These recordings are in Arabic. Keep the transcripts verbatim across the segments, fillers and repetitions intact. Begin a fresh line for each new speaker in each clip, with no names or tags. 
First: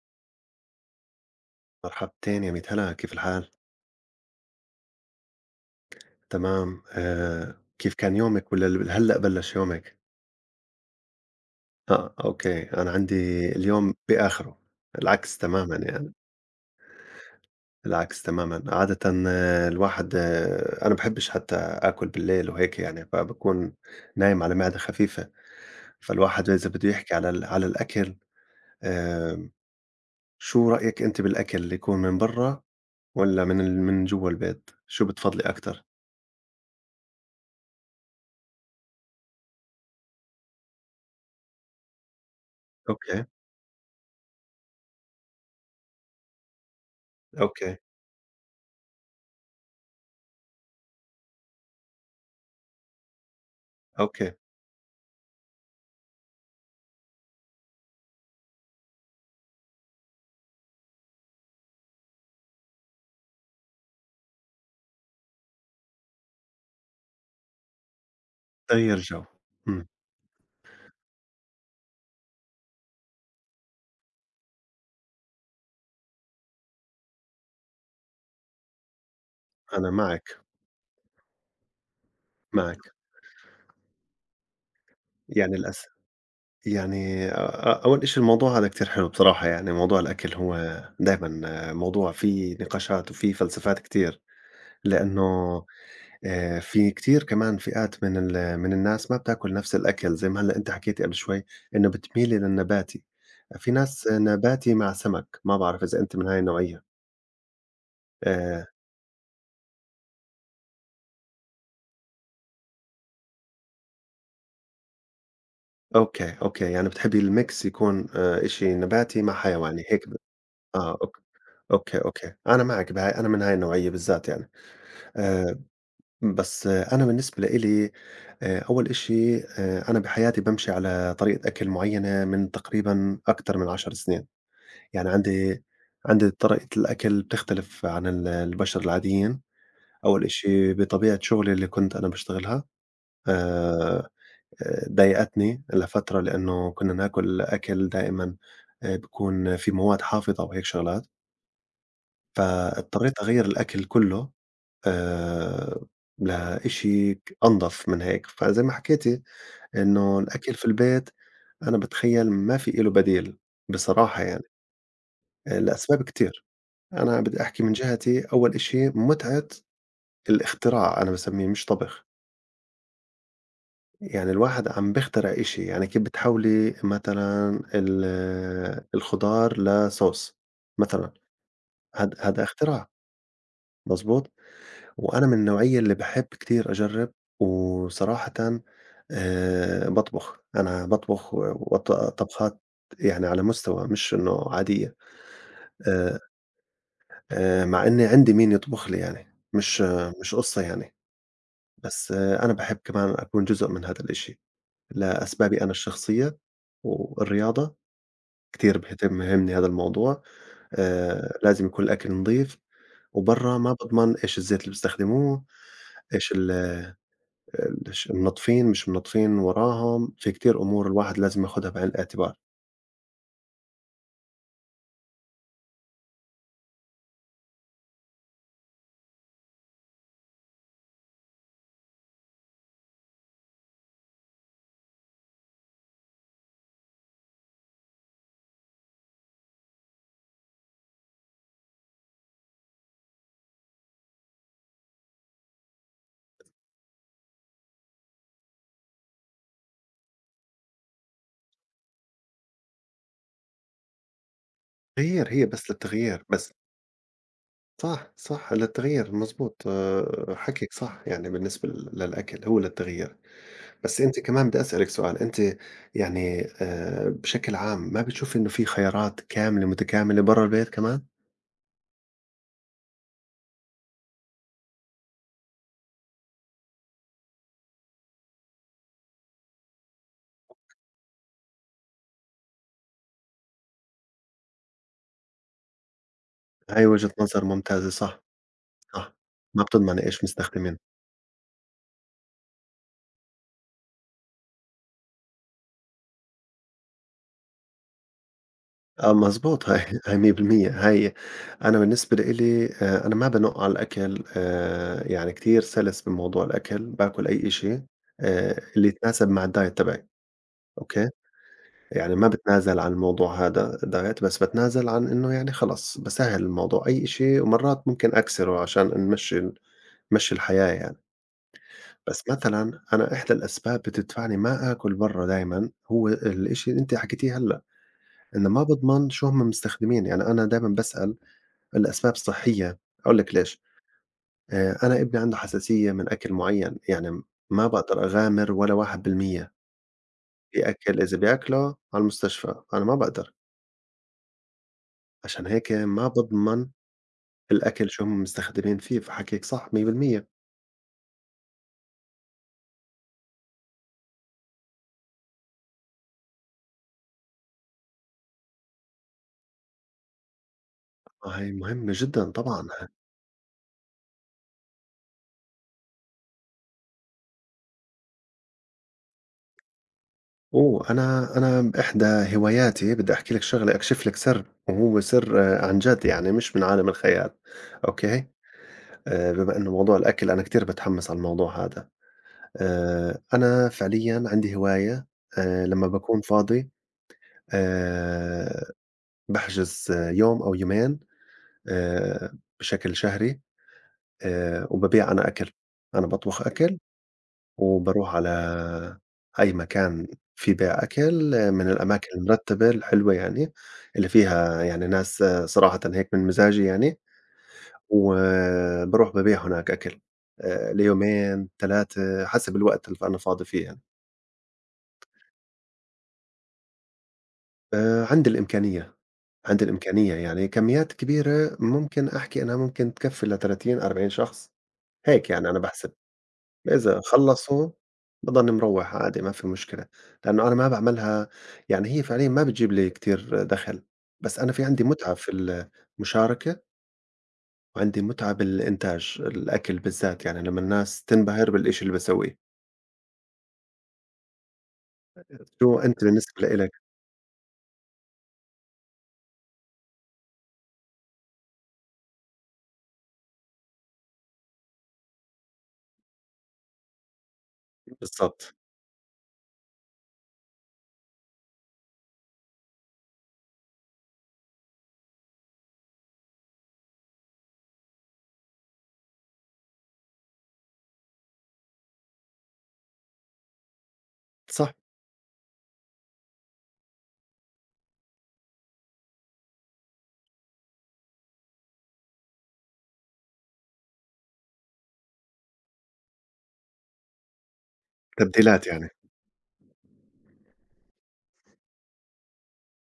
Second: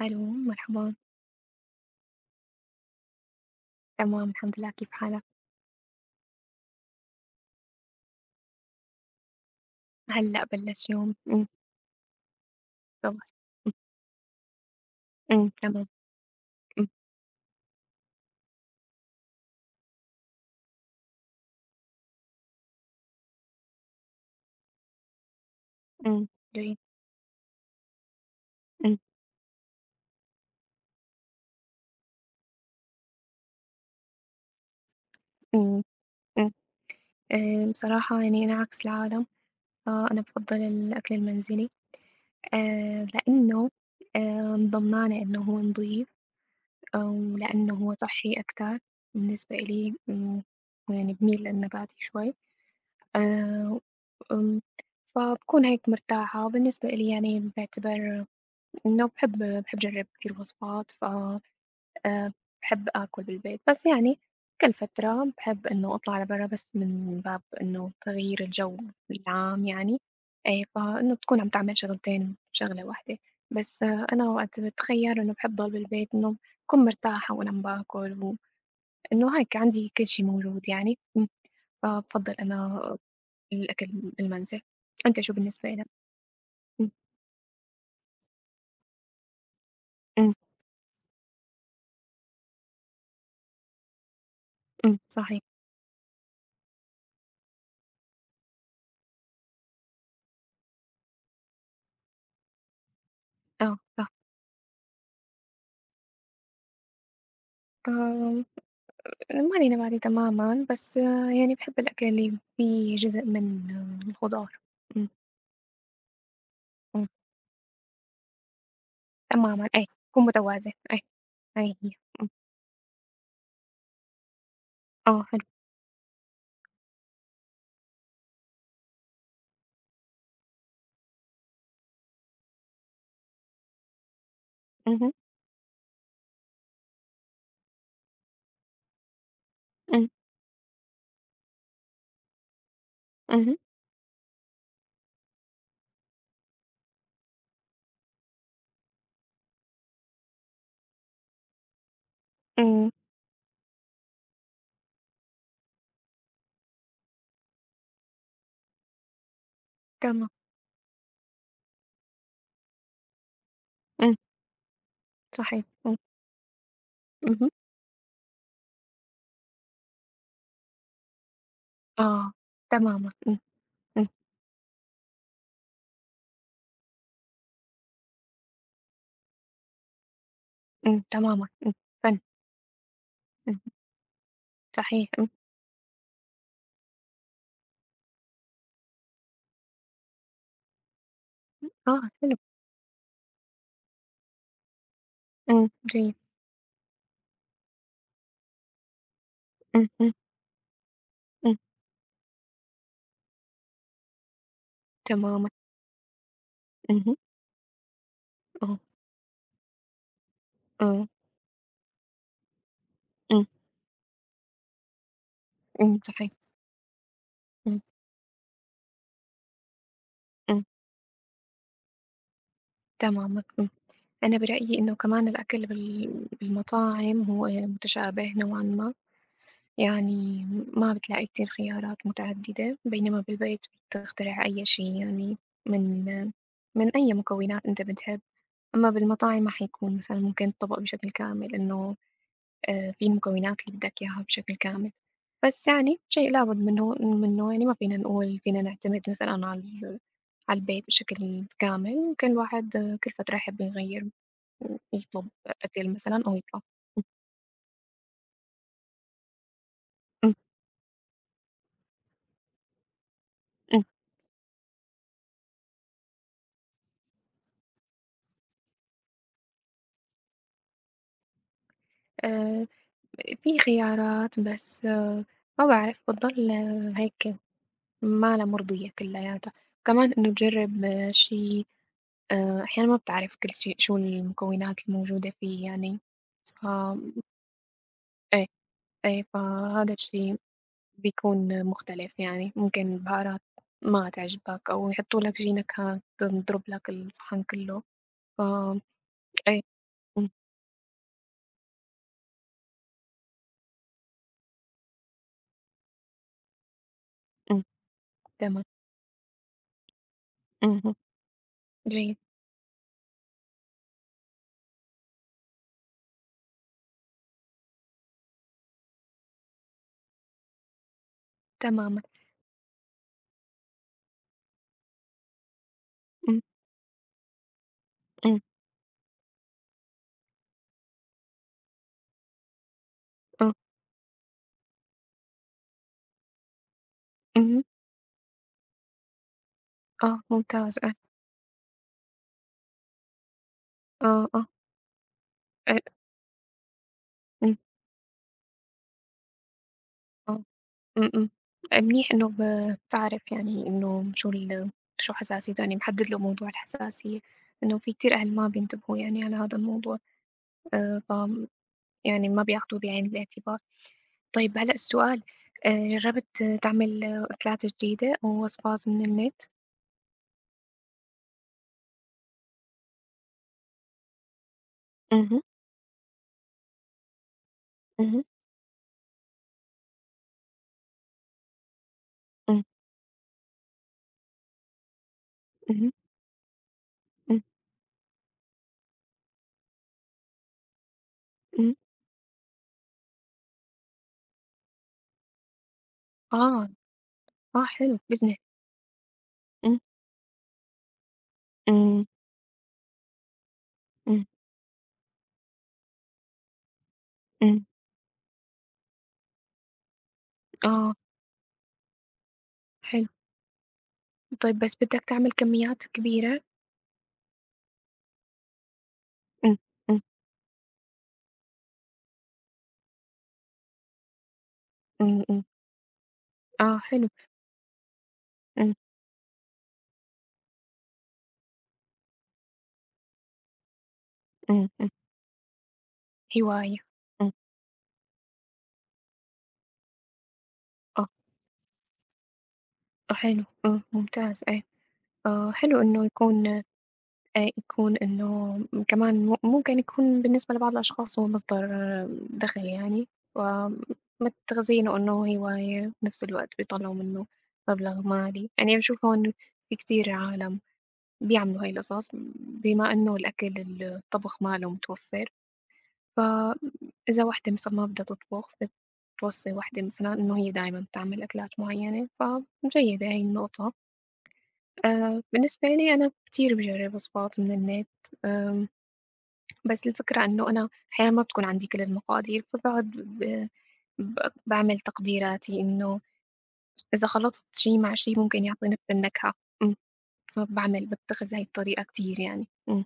ألو، مرحبًا.
مرحبتين يا ميت هلا، كيف الحال؟
تمام الحمد لله، كيف حالك؟
تمام. آه، كيف كان يومِك والّا ال هلأ بلّش يومِك؟
هلّأ بلّش يوم، إمم،
آه، أوكي، أنا عندي
الصبح.
اليوم بآخره، العكس
إمم،
تمامًا
تمام.
يعني،
إمم،
العكس تمامًا عادةً. آه، الواحد آه، أنا ما باحبش حتى آكل بالليل وهيك يعني، فباكون نايم على معدة خفيفة.
إمم.
فالواحد إذا
حلوين.
بده يحكي على ال على الأكل،
إمم،
آآ، شو رأيِك أنتِ بالأكل اللي يكون من برّا والّا من ال من جوّا البيت؟ شو بتفضلي
إمم،
أكتر؟
إمم. آآ، بصراحة يعني أنا عكس العالم، فأنا بافضّل الأكل المنزلي. آآ،
أوكي،
لإنه آمم، ضمنانة إنه هو نضيف، ولإنه
أوكي،
هو صحّي أكتر بالنسبة إلي. إمم، يعني باميل للنباتي شوي. آآ،
أوكي.
وآمم، فباكون هيك مرتاحة، وبالنسبة إلي يعني باعتبر إنه باحب باحب أجرّب كتير وصفات ف آآ باحب آكل بالبيت، بس يعني كل فترة باحب إنه أطلع لبرّا بس من باب إنه تغيير الجو
غيّر جو.
العام
إمم.
يعني. إيه، فإنه تكون عم تعمل شغلتين بشغلة واحدة، بس آه، أنا وقت باتخيّر إنه باحب ضل بالبيت إنه بكون مرتاحة وأنا عم باكل، وإنه هيك
أنا
عندي كل شي
معِك،
موجود يعني. إمم، فبافضّل
معِك.
أنا الأكل بالمنزل. أنت شو
يعني
بالنسبة إلك؟
الأس
إمم،
يعني أ أ أول إشي الموضوع هذا كتير حلو بصراحة، يعني موضوع الأكل
إمم،
هو دايمًا موضوع فيه نقاشات وفيه فلسفات كتير،
إمم،
لإنه
صحيح.
آآ في كتير كمان فئات من ال من الناس ما بتاكل نفس الأكل، زي ما هلّأ أنتِ حكيتِ قبل شوي إنه بتميلي للنباتي، في
آه،
ناس
صح.
نباتي مع سمك، ما بعرف إذا أنتِ من هاي النوعية.
آمم
آآ
ما علينا ما عليه تمامًا، بس آه، يعني باحب الأكل اللي فيه جزء من آه، الخضار. إمم،
أوكي، أوكي، يعني
إمم،
بتحبّي الmix يكون آآ إشي نباتي مع
تمامًا
حيواني،
أي،
هيك.
يكون متوازن
آه،
أي.
أوك
أي هي.
أوكي،
إمم،
أوكي، أنا معك بهاي، أنا من هاي النوعية بالذات يعني.
آه حلو.
آآ بس آه أنا بالنسبة لإلي آآ أول إشي، آآ أنا بحياتي بامشي على طريقة أكل معيّنة من تقريبًا أكتر من عشر سنين، يعني
اهم،
عندي عندي طريقة الأكل بتختلف عن ال البشر العاديين.
إمم،
أول إشي بطبيعة شغلي اللي كنت أنا باشتغلها
اهم،
آآ ضايقتني لفترة، لإنه كنا ناكل أكل دائمًا آآ بيكون في مواد حافظة وهيك شغلات.
إمم، أم،
فاضطريت أغيّر الأكل كلّه آآ لإشي ك أنضف من هيك. فزي ما حكيتِ إنه
تمام،
الأكل في البيت أنا باتخيّل ما في إله بديل
إمم،
بصراحة يعني، آآ
صحيح، أم،
لأسباب كتير. أنا
إمم،
بدي
اهم،
أحكي من جهتي أول إشي متعة الاختراع، أنا باسميه مش طبخ،
آه، تمامًا، إمم، إمم،
يعني الواحد عم بيخترع إشي. يعني كيف بتحوّلي مثلًا ال الخضار لSauce
إمم،
مثلًا،
تمامًا، إمم،
هاد
فن،
هذا اختراع،
إمم،
مضبوط؟
صحيح،
وأنا
إمم،
من النوعية اللي باحب كتير أجرّب، وصراحةً آآ باطبخ، أنا باطبخ و وط
آه حلو،
طبخات يعني على مستوى مش إنه عادية.
إمم، جيد،
آآ آآ مع إني عندي مين يطبخ لي يعني، مش
إمم، إمم،
آه، مش قصّة يعني،
إمم،
بس آه، أنا باحب كمان أكون جزء من هذا الإشي،
تمامًا،
لأسبابي أنا الشخصية.
اهم،
والرياضة
آه،
كتير بيهتم يهمني هذا الموضوع،
آه،
آآ لازم يكون الأكل نضيف،
إمم،
وبرّا ما باضمن إيش الزيت اللي بيستخدموه،
إمم، صحيح،
إيش ال
إمم،
الش منطفين، مش منطفين وراهم، في كتير
إمم،
أمور الواحد لازم ياخدها بعين الاعتبار.
تمامًا، إمم. أنا برأيي إنه كمان الأكل بال بالمطاعم هو متشابه نوعًا ما، يعني ما بتلاقي كتير خيارات متعددة، بينما بالبيت بتخترع أي شي يعني من من أي مكونات أنت بتحب. أما بالمطاعم ما حيكون مثلًا ممكن الطبق بشكل كامل إنه آآ في المكونات اللي بدك إياها بشكل كامل، بس يعني شيء لابد منه منه يعني ما فينا نقول فينا نعتمد مثلًا على ال على البيت بشكل كامل. ممكن الواحد آه، كل فترة يحب يغير، يطلب
تغيير هي بس
أكل مثلًا
للتغيير
أو
بس.
يطلع.
صح، صح، للتغيير مضبوط. آآ، حكيك صح يعني، بالنسبة ل للأكل هو للتغيير، بس أنتِ كمان بدي أسألِك سؤال، أنتِ يعني آآ، بشكل عام ما بتشوفي إنه في خيارات كاملة متكاملة برّا البيت كمان؟
آآ في خيارات بس آه، ما باعرف بتضل آه، هيك ما لها مرضية كلّياتها، وكمان إنه تجرّب آه، شي آآ أحيانًا ما بتعرف كل شي شو المكونات الموجودة فيه يعني، ف.
هاي وجهة نظر ممتازة، صح،
إيه،
صح،
إيه،
ما
فهذا
بتضمني إيش
الشي
مستخدمين.
بيكون مختلف يعني، ممكن البهارات ما تعجبك أو يحطوا لك شي نكهة تضرب لك الصحن كلّه، ف.
آه
إيه.
مضبوط، هاي هاي
إمم،
مية بالمية، هاي أنا بالنسبة لإلي، آه، أنا ما بانُق على الأكل. آآ، يعني كتير سَلِس بموضوع الأكل، باكل أي
إمم،
إشي آآ،
تمام.
اللي يتناسب مع الdiet تبعي،
اهم.
أوكي؟ يعني
جيد.
ما باتنازل عن الموضوع هذا الdiet، بس باتنازل عن إنه يعني خلص باسهّل الموضوع، أي إشي. ومرّات ممكن أكسره عشان نمشّي ال نمشّي الحياة يعني.
تمامًا.
بس مثلًا أنا إحدى الأسباب بتدفعني ما آكل برّا دايمًا هو
إمم،
الإشي اللي أنتِ حكيتيه هلّأ،
إمم،
إنه ما باضمن شو هم مستخدمين. يعني أنا دايمًا باسأل. الأسباب صحية، هاقول لك
آه،
ليش. آآ أنا ابني عنده حساسية من أكل معيّن، يعني
اهم،
ما باقدر أغامر ولا واحد بالمية
آه،
في
ممتاز، آه،
أكل، إذا بياكله على المستشفى أنا ما باقدر،
آه، آه،
عشان هيك
آآ،
ما باضمن
إمم،
الأكل شو هم مستخدمين فيه، فحكيك صح مية بالمية.
آه، إمم، إمم. آآ، منيح إنه ب بتعرف يعني إنه شو ال شو حساسيته، يعني محدد له موضوع الحساسية، إنه في كتير أهل ما بينتبهوا يعني على هذا الموضوع. آآ، ف
آه هي مهمة
يعني
جدًا
ما
طبعًا
بياخدوه
ه
بعين الاعتبار. طيب هلأ السؤال، آآ، جرّبت آه، تعمل آه، أكلات جديدة أو وصفات من النت؟
أوه، أنا أنا بإحدى هواياتي بدي أحكي لك شغلة، أكشف لك سر، وهو سر
اهم،
آه، عن جد يعني، مش من عالم الخيال،
اهم،
أوكي. آآ بما إنه موضوع الأكل أنا كتير باتحمس على الموضوع هذا.
إمم،
آآ أنا فعليًا عندي هواية. آآ لمّا
اهم،
باكون فاضي
إمم،
آآ باحجز يوم أو يومين
إمم،
آآ بشكل شهري آآ وبابيع أنا أكل، أنا باطبخ
آه،
أكل،
آه، حلو،
وباروح
بإذنك.
على أي
إمم،
مكان في بيع أكل، آه، من
إمم،
الأماكن المرتبة الحلوة يعني، اللي
إمم،
فيها يعني ناس، آه، صراحةً هيك من مزاجي يعني،
إمم.
وباروح بابيع هناك أكل آآ
آه،
ليومين، ثلاثة، حسب الوقت اللي ف
حلو.
أنا فاضي فيه يعني.
طيب بس بدّك تعمل كميّات كبيرة؟
آآ عندي الإمكانية،
إمم،
عندي
إمم،
الإمكانية، يعني كميات كبيرة ممكن أحكي إنها ممكن تكفّي لثلاثين، أربعين شخص،
إمم،
هيك
إمم.
يعني أنا باحسب.
آه،
إذا
حلو.
خلّصوا باضلني
إمم،
مروّح عادي، ما في مشكلة، لإنه أنا ما باعملها، يعني هي فعليًا ما بتجيب لي كتير دَخَل، بس أنا في
إمم،
عندي
إمم.
متعة في المشاركة،
هواية. إمم.
وعندي متعة بالإنتاج، الأكل بالذات، يعني لمّا الناس
آه،
تنبهر بالإشي اللي باسويه.
آه، حلو، إمم، ممتاز أي. آه،
شو
حلو
أنت
إنه
بالنسبة
يكون.
لإلك؟
آآ، يكون إنه م كمان م ممكن يكون بالنسبة لبعض الأشخاص هو مصدر آه، دخل يعني، وما تتخزينه إنه هواية وبنفس الوقت بيطلّعوا منّه مبلغ مالي،
بالضبط.
يعني باشوف هون في كتير عالم بيعملوا هاي القصص بما إنه الأكل الطبخ ما له متوفّر. فإذا واحدة مثلًا ما بدها تطبخ بتوصّي واحدة مثلًا إنه هي دايمًا بتعمل أكلات معيّنة، فجيدة هاي النقطة.
صح.
آآ، بالنسبة لي أنا كتير باجرّب وصفات من النت. آمم، بس الفكرة إنه أنا أحيانًا ما بتكون عندي كل المقادير، فباقعد ب ب باعمل تقديراتي إنه إذا خلطت شي مع شي ممكن
تبديلات
يعطي نفس
يعني.
النكهة. إمم، فباعمل باتّخذ هاي الطريقة كتير يعني. إمم،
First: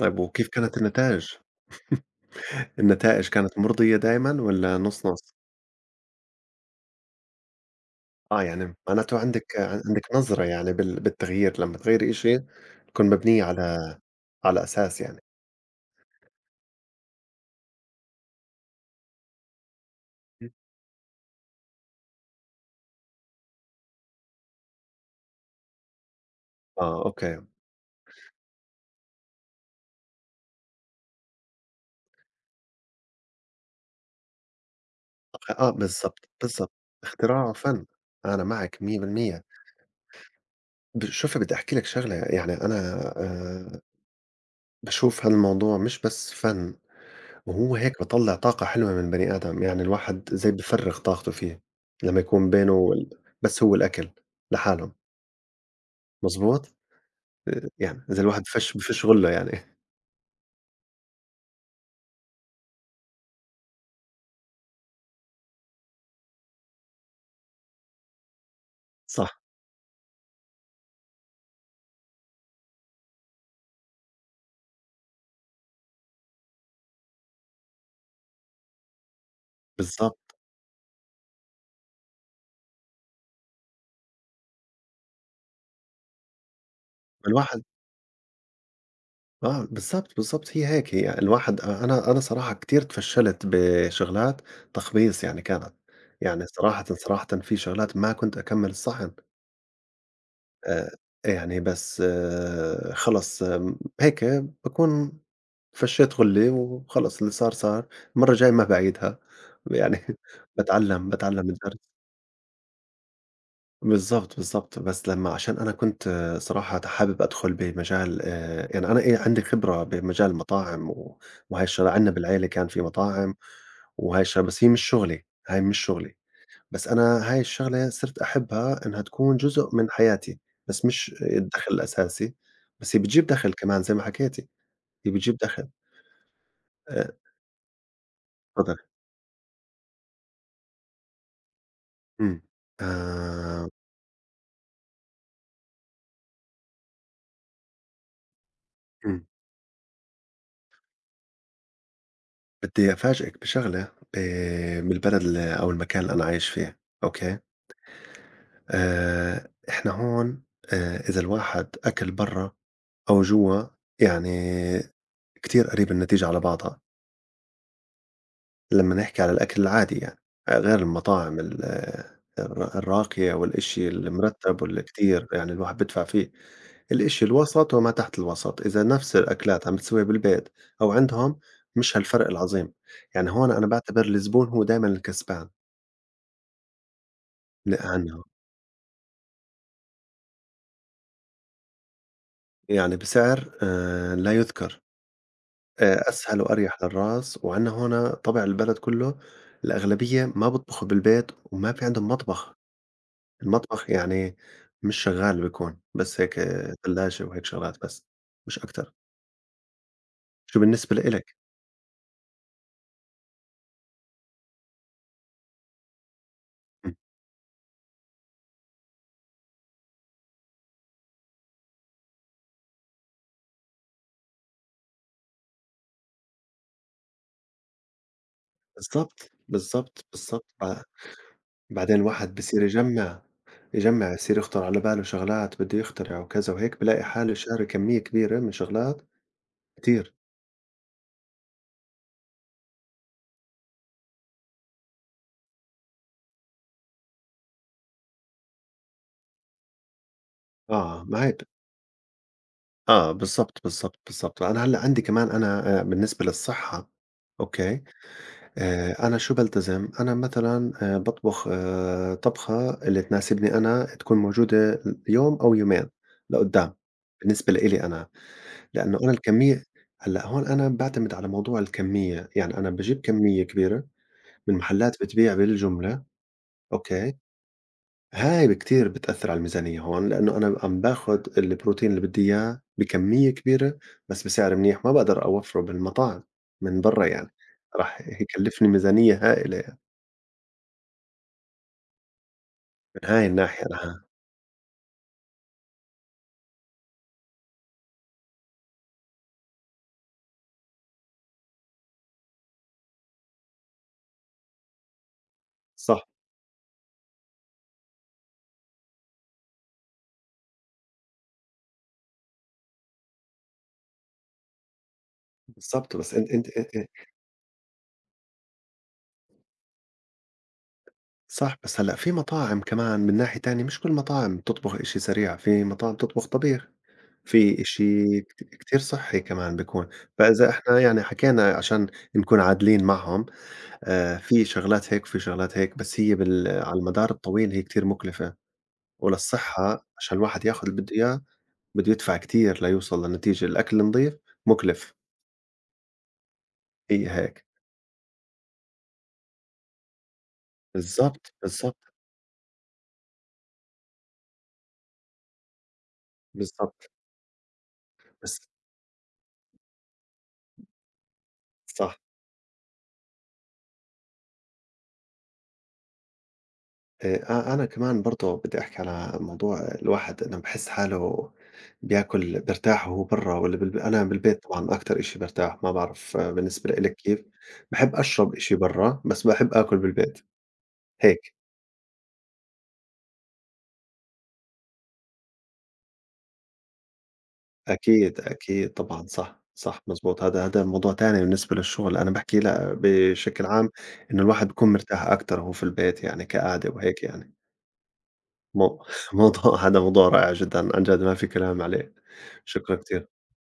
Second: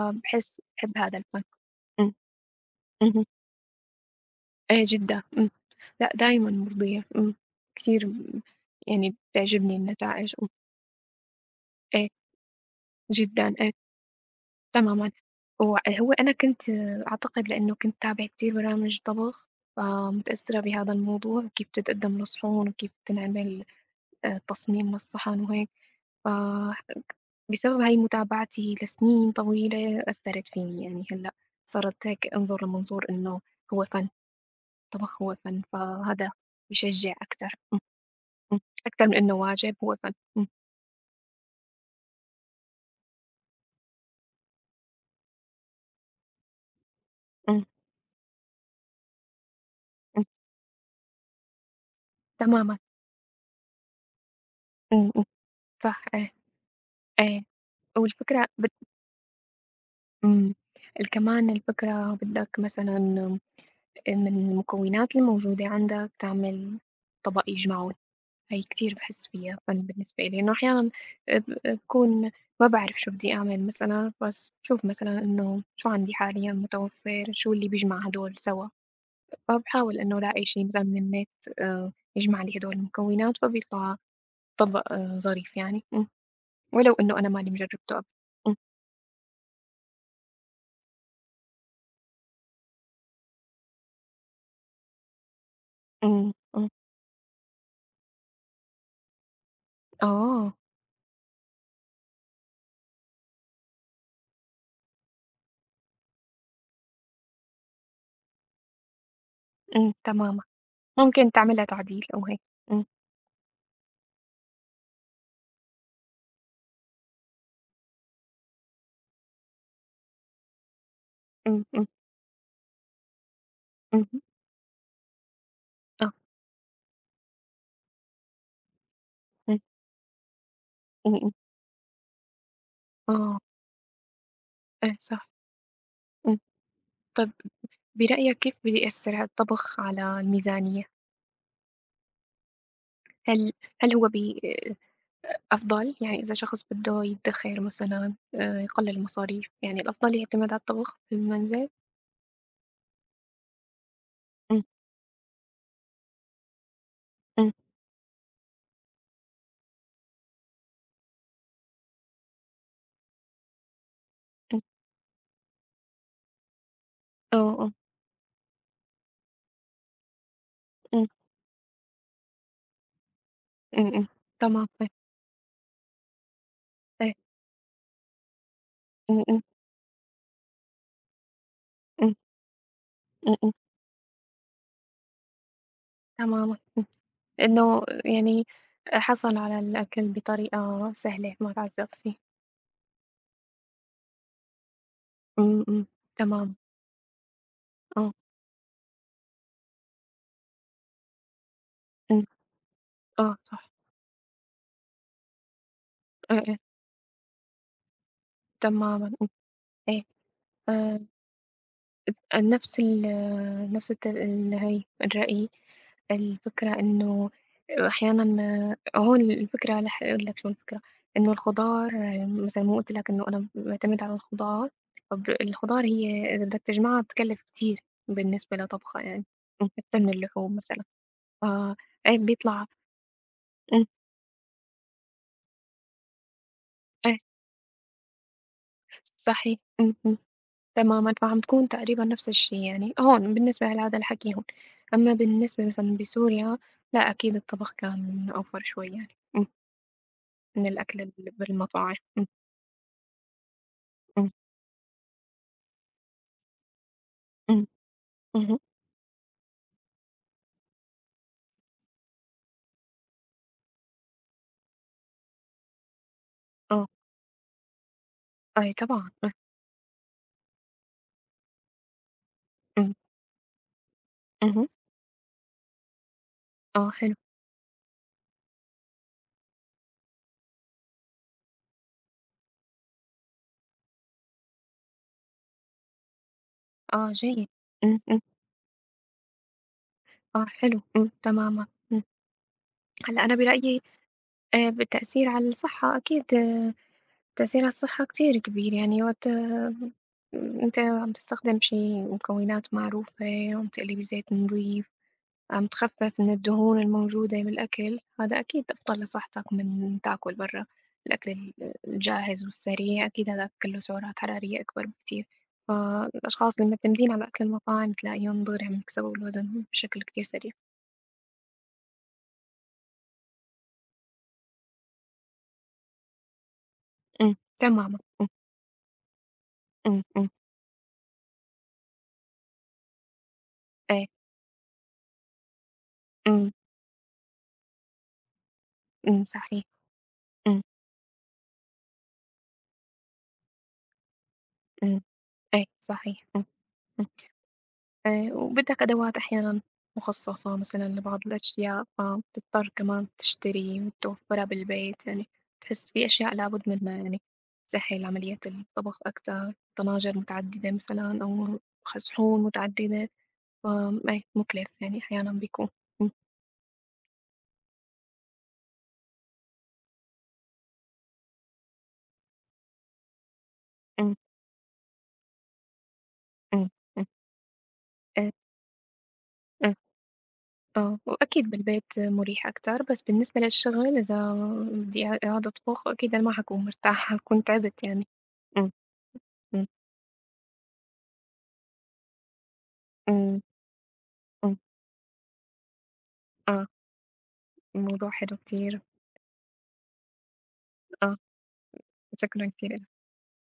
طيب وكيف كانت
باحب هذا
النتايج؟
الفن. إمم، اهم،
النتائج كانت مرضية دايمًا والّا
إيه
نُص،
جدًا.
نُص؟
لأ دايمًا مرضية. إمم، كتير م
آه، يعني
يعني
معناته عندِك
بتعجبني
عندِك
النتائج
نظرة
و.
يعني بال بالتغيير، لمّا
إيه
تغيّري إشي تكون مبنية
جدًا، إيه
على على أساس
تمامًا.
يعني.
وهو أنا كنت آه، أعتقد لإنه كنت أتابع كتير برامج طبخ
إمم.
فمتأثرة بهذا الموضوع، كيف تتقدم الصحون وكيف تنعمل آآ تصميم للصحن وهيك، ف
آه، أوكي.
بسبب هاي متابعتي لسنين طويلة أثّرت فيني يعني هلأ صرت هيك أنظر لمنظور إنه هو فن، الطبخ هو فن،
آه، بالضبط،
فهذا
بالضبط.
بيشجع
اختراع
أكتر.
وفن، أنا
إمم،
معِك
أكتر من إنه
مية بالمية.
واجب هو فن. إمم،
ب شوفي بدي أحكي لِك شغلة، يعني أنا آآ باشوف هالموضوع مش بس فن،
إمم،
وهو هيك بيطلّع طاقة حلوة من البني آدم، يعني
إمم،
الواحد زي بيفرّغ طاقته فيه لمّا يكون بينه
تمامًا،
وال بس هو الأكل لحاله،
إمم، إمم، صح إيه،
مضبوط؟
إيه،
آآ يعني إذا الواحد ما
والفكرة بت
فيش ما فيش غُلّة يعني.
إمم، ال كمان الفكرة بدّك مثلًا من المكونات الموجودة عندك تعمل طبق يجمعه. هي كتير باحس
صح.
فيها فن بالنسبة إلي، إنه أحيانًا ب باكون ما باعرف شو بدي أعمل مثلًا، بس باشوف مثلًا إنه شو عندي حاليًا متوفّر، شو اللي بيجمع هدول سوا، فباحاول
بالضبط.
إنه لاقي شي مثلًا من النت آآ يجمع لي هدول المكونات، فبيطلع طبق آه، ظريف يعني. إمم، ولو إنه أنا ماني
الواحد،
جرّبته قبل. إمم،
آه، بالضبط، بالضبط، هي هيك هي الواحد. أ أنا أنا صراحة كتير اتفشّلت بشغلات، تخبيص يعني كانت.
إمم،
يعني
إمم،
صراحةً، صراحةً في شغلات ما كنت أكمّل الصحن.
آه،
آآ يعني بس آه، خلص آمم هيك باكون فشّيت غُلّة، وخلص اللي صار، صار. المرّة الجاية ما باعيدها
إمم،
يعني.
تمامًا،
باتعلّم،
ممكن
باتعلّم
تعمل لها
الدرس.
تعديل أو هيك. إمم،
بالضبط، بالضبط. بس لمّا عشان أنا كنت صراحة حابب أدخل بمجال آآ يعني أنا إيه، عندي خبرة بمجال المطاعم، و وهاي
إمم، إمم،
الشغلة، عندنا بالعيلة كان في مطاعم
اهم،
وهاي الشغلة. بس هي مش شغلي، هاي مش
آه،
شغلي. بس أنا هاي الشغلة صرت أحبها، إنها تكون
إمم،
جزء من حياتي، بس
إمم،
مش
إمم،
الدخل الأساسي. بس هي بتجيب
آه،
دخل كمان زي ما حكيتِ،
إيه
هي
صح،
بتجيب دخل.
إمم.
آآ
طب برأيك كيف
اتفضلي.
بيأثّر هالطبخ على الميزانية؟
إمم. آآ
هل هل هو بي آه، أفضل يعني إذا شخص بده يدّخر مثلًا آآ، يقلل
إمم.
المصاريف، يعني الأفضل يعتمد على الطبخ في المنزل؟
بدي أفاجئِك بشغلة
إمم،
آآ من البلد ال أو المكان اللي أنا عايش فيه، أوكي؟
إمم،
آآ إحنا هون آآ إذا الواحد أكل برّا أو جوّا،
إمم،
يعني كتير قريب النتيجة على بعضها،
آه، آه،
لمّا نحكي على الأكل العادي يعني، آه، غير
إمم،
المطاعم ال آه، الر الراقية
إمم،
والإشي
إمم،
المرتّب،
تمام،
واللي
إيه،
كتير يعني الواحد بيدفع فيه.
إيه،
الإشي الوسط وما تحت الوسط، إذا نفس
إمم، إمم،
الأكلات عم تسويها بالبيت أو عندهم، مش
إمم،
هالفرق العظيم، يعني هون
إمم.
أنا باعتبر الزبون هو دايمًا الكسبان
تمامًا، إمم،
ل
إنه
عنها،
يعني حصل على الأكل بطريقة سهلة ما تعذّب فيه.
يعني بسعر آآ لا يُذكر.
إمم، إمم،
آآ أسهل
تمام،
وأريح للراس. وعندنا
آه،
هنا طبع البلد كلّه، الأغلبية ما بيطبخوا بالبيت وما في عندهم
إمم،
مطبخ،
آه، صح،
المطبخ يعني مش شغّال بيكون، بس هيك
إيه، إيه،
تلاجة وهيك شغلات بس، مش أكتر.
تمامًا، إمم، إيه.
شو بالنسبة
آآ،
لإلك؟
نفْس ال نفْس الت ال هي الرأي. الفكرة
إمم.
إنه أحيانًا هون الفكرة رح أقول لك شو الفكرة. إنه الخضار آه، مثلًا مو قُلت لك إنه أنا باعتمد على الخضار، طَب الخضار هي إذا بدك تجمعها بتكلّف كتير بالنسبة لطبخها يعني.
بالضبط،
إمم، أكتر
بالضبط،
من
بالضبط.
اللحوم
ب
مثلًا. آه،
بعدين
إيه
الواحد بصير
بيطلع.
يجمّع،
إمم،
يجمّع يصير يخطر على باله شغلات بده يخترع وكذا وهيك، بيلاقي
إيه
حاله شاري كمية كبيرة من شغلات
صحيح، إمم،
كتير.
إمم، تمامًا، فعم تكون تقريبًا نفس الشي يعني، هون بالنسبة لهذا الحكي هون. أمّا بالنسبة مثلًا بسوريا لأ أكيد الطبخ كان أوفر شوي يعني. إمم، من الأكل
آه،
ال
ما هي،
بالمطاعم. إمم،
آه، بالضبط، بالضبط،
إمم،
بالضبط. أنا هلّأ عندي كمان أنا آآ بالنسبة للصحّة،
إمم،
أوكي.
اهم،
آآ أنا شو بالتزم، أنا مثلًا آآ باطبخ آآ طبخة اللي تناسبني أنا، تكون موجودة يوم أو يومين لقدّام،
آه،
بالنسبة لإلي أنا،
أي
لإنه أنا
طبعًا، إمم،
الكمية هلّأ هون أنا باعتمد على موضوع الكمية، يعني أنا
إمم،
باجيب كمية كبيرة من
اهم،
محلات بتبيع بالجملة،
آه
أوكي.
حلو،
هاي كتير بتأثّر على الميزانية هون، لإنّه أنا عم باخُد البروتين اللي بدّي إياه بكمية كبيرة بس بسعر منيح، ما باقدر أوفّره بالمطاعم من برّا
آه
يعني،
جيد،
راح
إمم، إمم،
يكلّفني ميزانية هائلة يعني،
آه حلو، إمم، تمامًا، إمم.
من
هلأ
هاي
أنا
الناحية
برأيي
أنا.
آآ بالتأثير على الصحة أكيد آه، تأثير على الصحة كتير كبير يعني وقت أنت عم تستخدم شي مكونات معروفة، عم تقلي بزيت نضيف، عم
صح،
تخفف من الدهون الموجودة بالأكل، هذا أكيد أفضل لصحتك من تاكل برا. الأكل ال- الجاهز والسريع أكيد هذا كله سعرات حرارية أكبر بكتير،
بالضبط. بس أنت أنت
فالأشخاص اللي
أ أ
معتمدين على أكل المطاعم تلاقيهم دغري عم يكسبوا الوزن بشكل كتير سريع.
صح، بس هلّأ في مطاعم كمان من ناحية تانية مش كل المطاعم بتطبخ إشي سريع، في مطاعم بتطبخ طبيخ،
أمم،
في
تماما
إشي
أمم،
كت كتير صحّي كمان بيكون.
أمم، أمم،
فإذا إحنا يعني حكينا عشان نكون عادلين معهم،
إيه
آآ في شغلات هيك وفي شغلات هيك، بس هي بال
أمم،
على المدار الطويل هي كتير مُكلفة.
أمم، صحيح
وللصحّة عشان الواحد
أمم،
ياخُد اللي بده إياه، بده يدفع كتير ليوصل لنتيجة، الأكل النضيف مُكلف.
أمم، إيه صحيح أمم.
هي هيك.
آآ وبدّك أدوات أحيانًا مخصّصة مثلًا لبعض
بالضبط، بالضبط،
الأشياء، فبتضطر كمان تشتري متوفّرة بالبيت، يعني بتحس في أشياء لابد
بالضبط،
منّها يعني، تسهّل عملية
بس
الطبخ أكتر، طناجر متعدّدة مثلًا أو
صح.
خ صحون متعدّدة، ف إيه مُكلِف يعني أحيانًا بيكون. إمم،
آآ أ أنا كمان برضه بدي أحكي على موضوع الواحد، أنا باحس حاله بياكل بيرتاح وهو برّا والّا بالب أنا
إمم،
بالبيت طبعًا أكتر إشي بارتاح، ما بعرف آه، بالنسبة
إمم،
لإلِك
إمم،
كيف؟ باحب
إيه،
أشرب إشي برّا، بس باحب
إيه،
آكُل بالبيت،
آه،
هيك.
وأكيد بالبيت مُريح أكتر، بس بالنسبة للشغل إذا بدّي أ أقعد أطبخ أكيد أنا ما حاكون مرتاحة، حاكون تعبت يعني.
أكيد،
إمم،
أكيد طبعًا، صح،
إمم،
صح مضبوط. هذا هذا موضوع تاني بالنسبة للشغل، أنا باحكي لأ
إمم،
بشكل عام إنه الواحد
إمم،
بيكون مرتاح أكتر وهو في البيت يعني
آه.
كقعدة وهيك يعني.
الموضوع حلو
مو
كتير.
موضوع، هذا موضوع رائع جدًا عن جد، ما
آه،
في كلام عليه.
شكرًا
شكرًا
كتير
كتير،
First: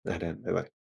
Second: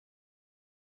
أهلًا، باي باي.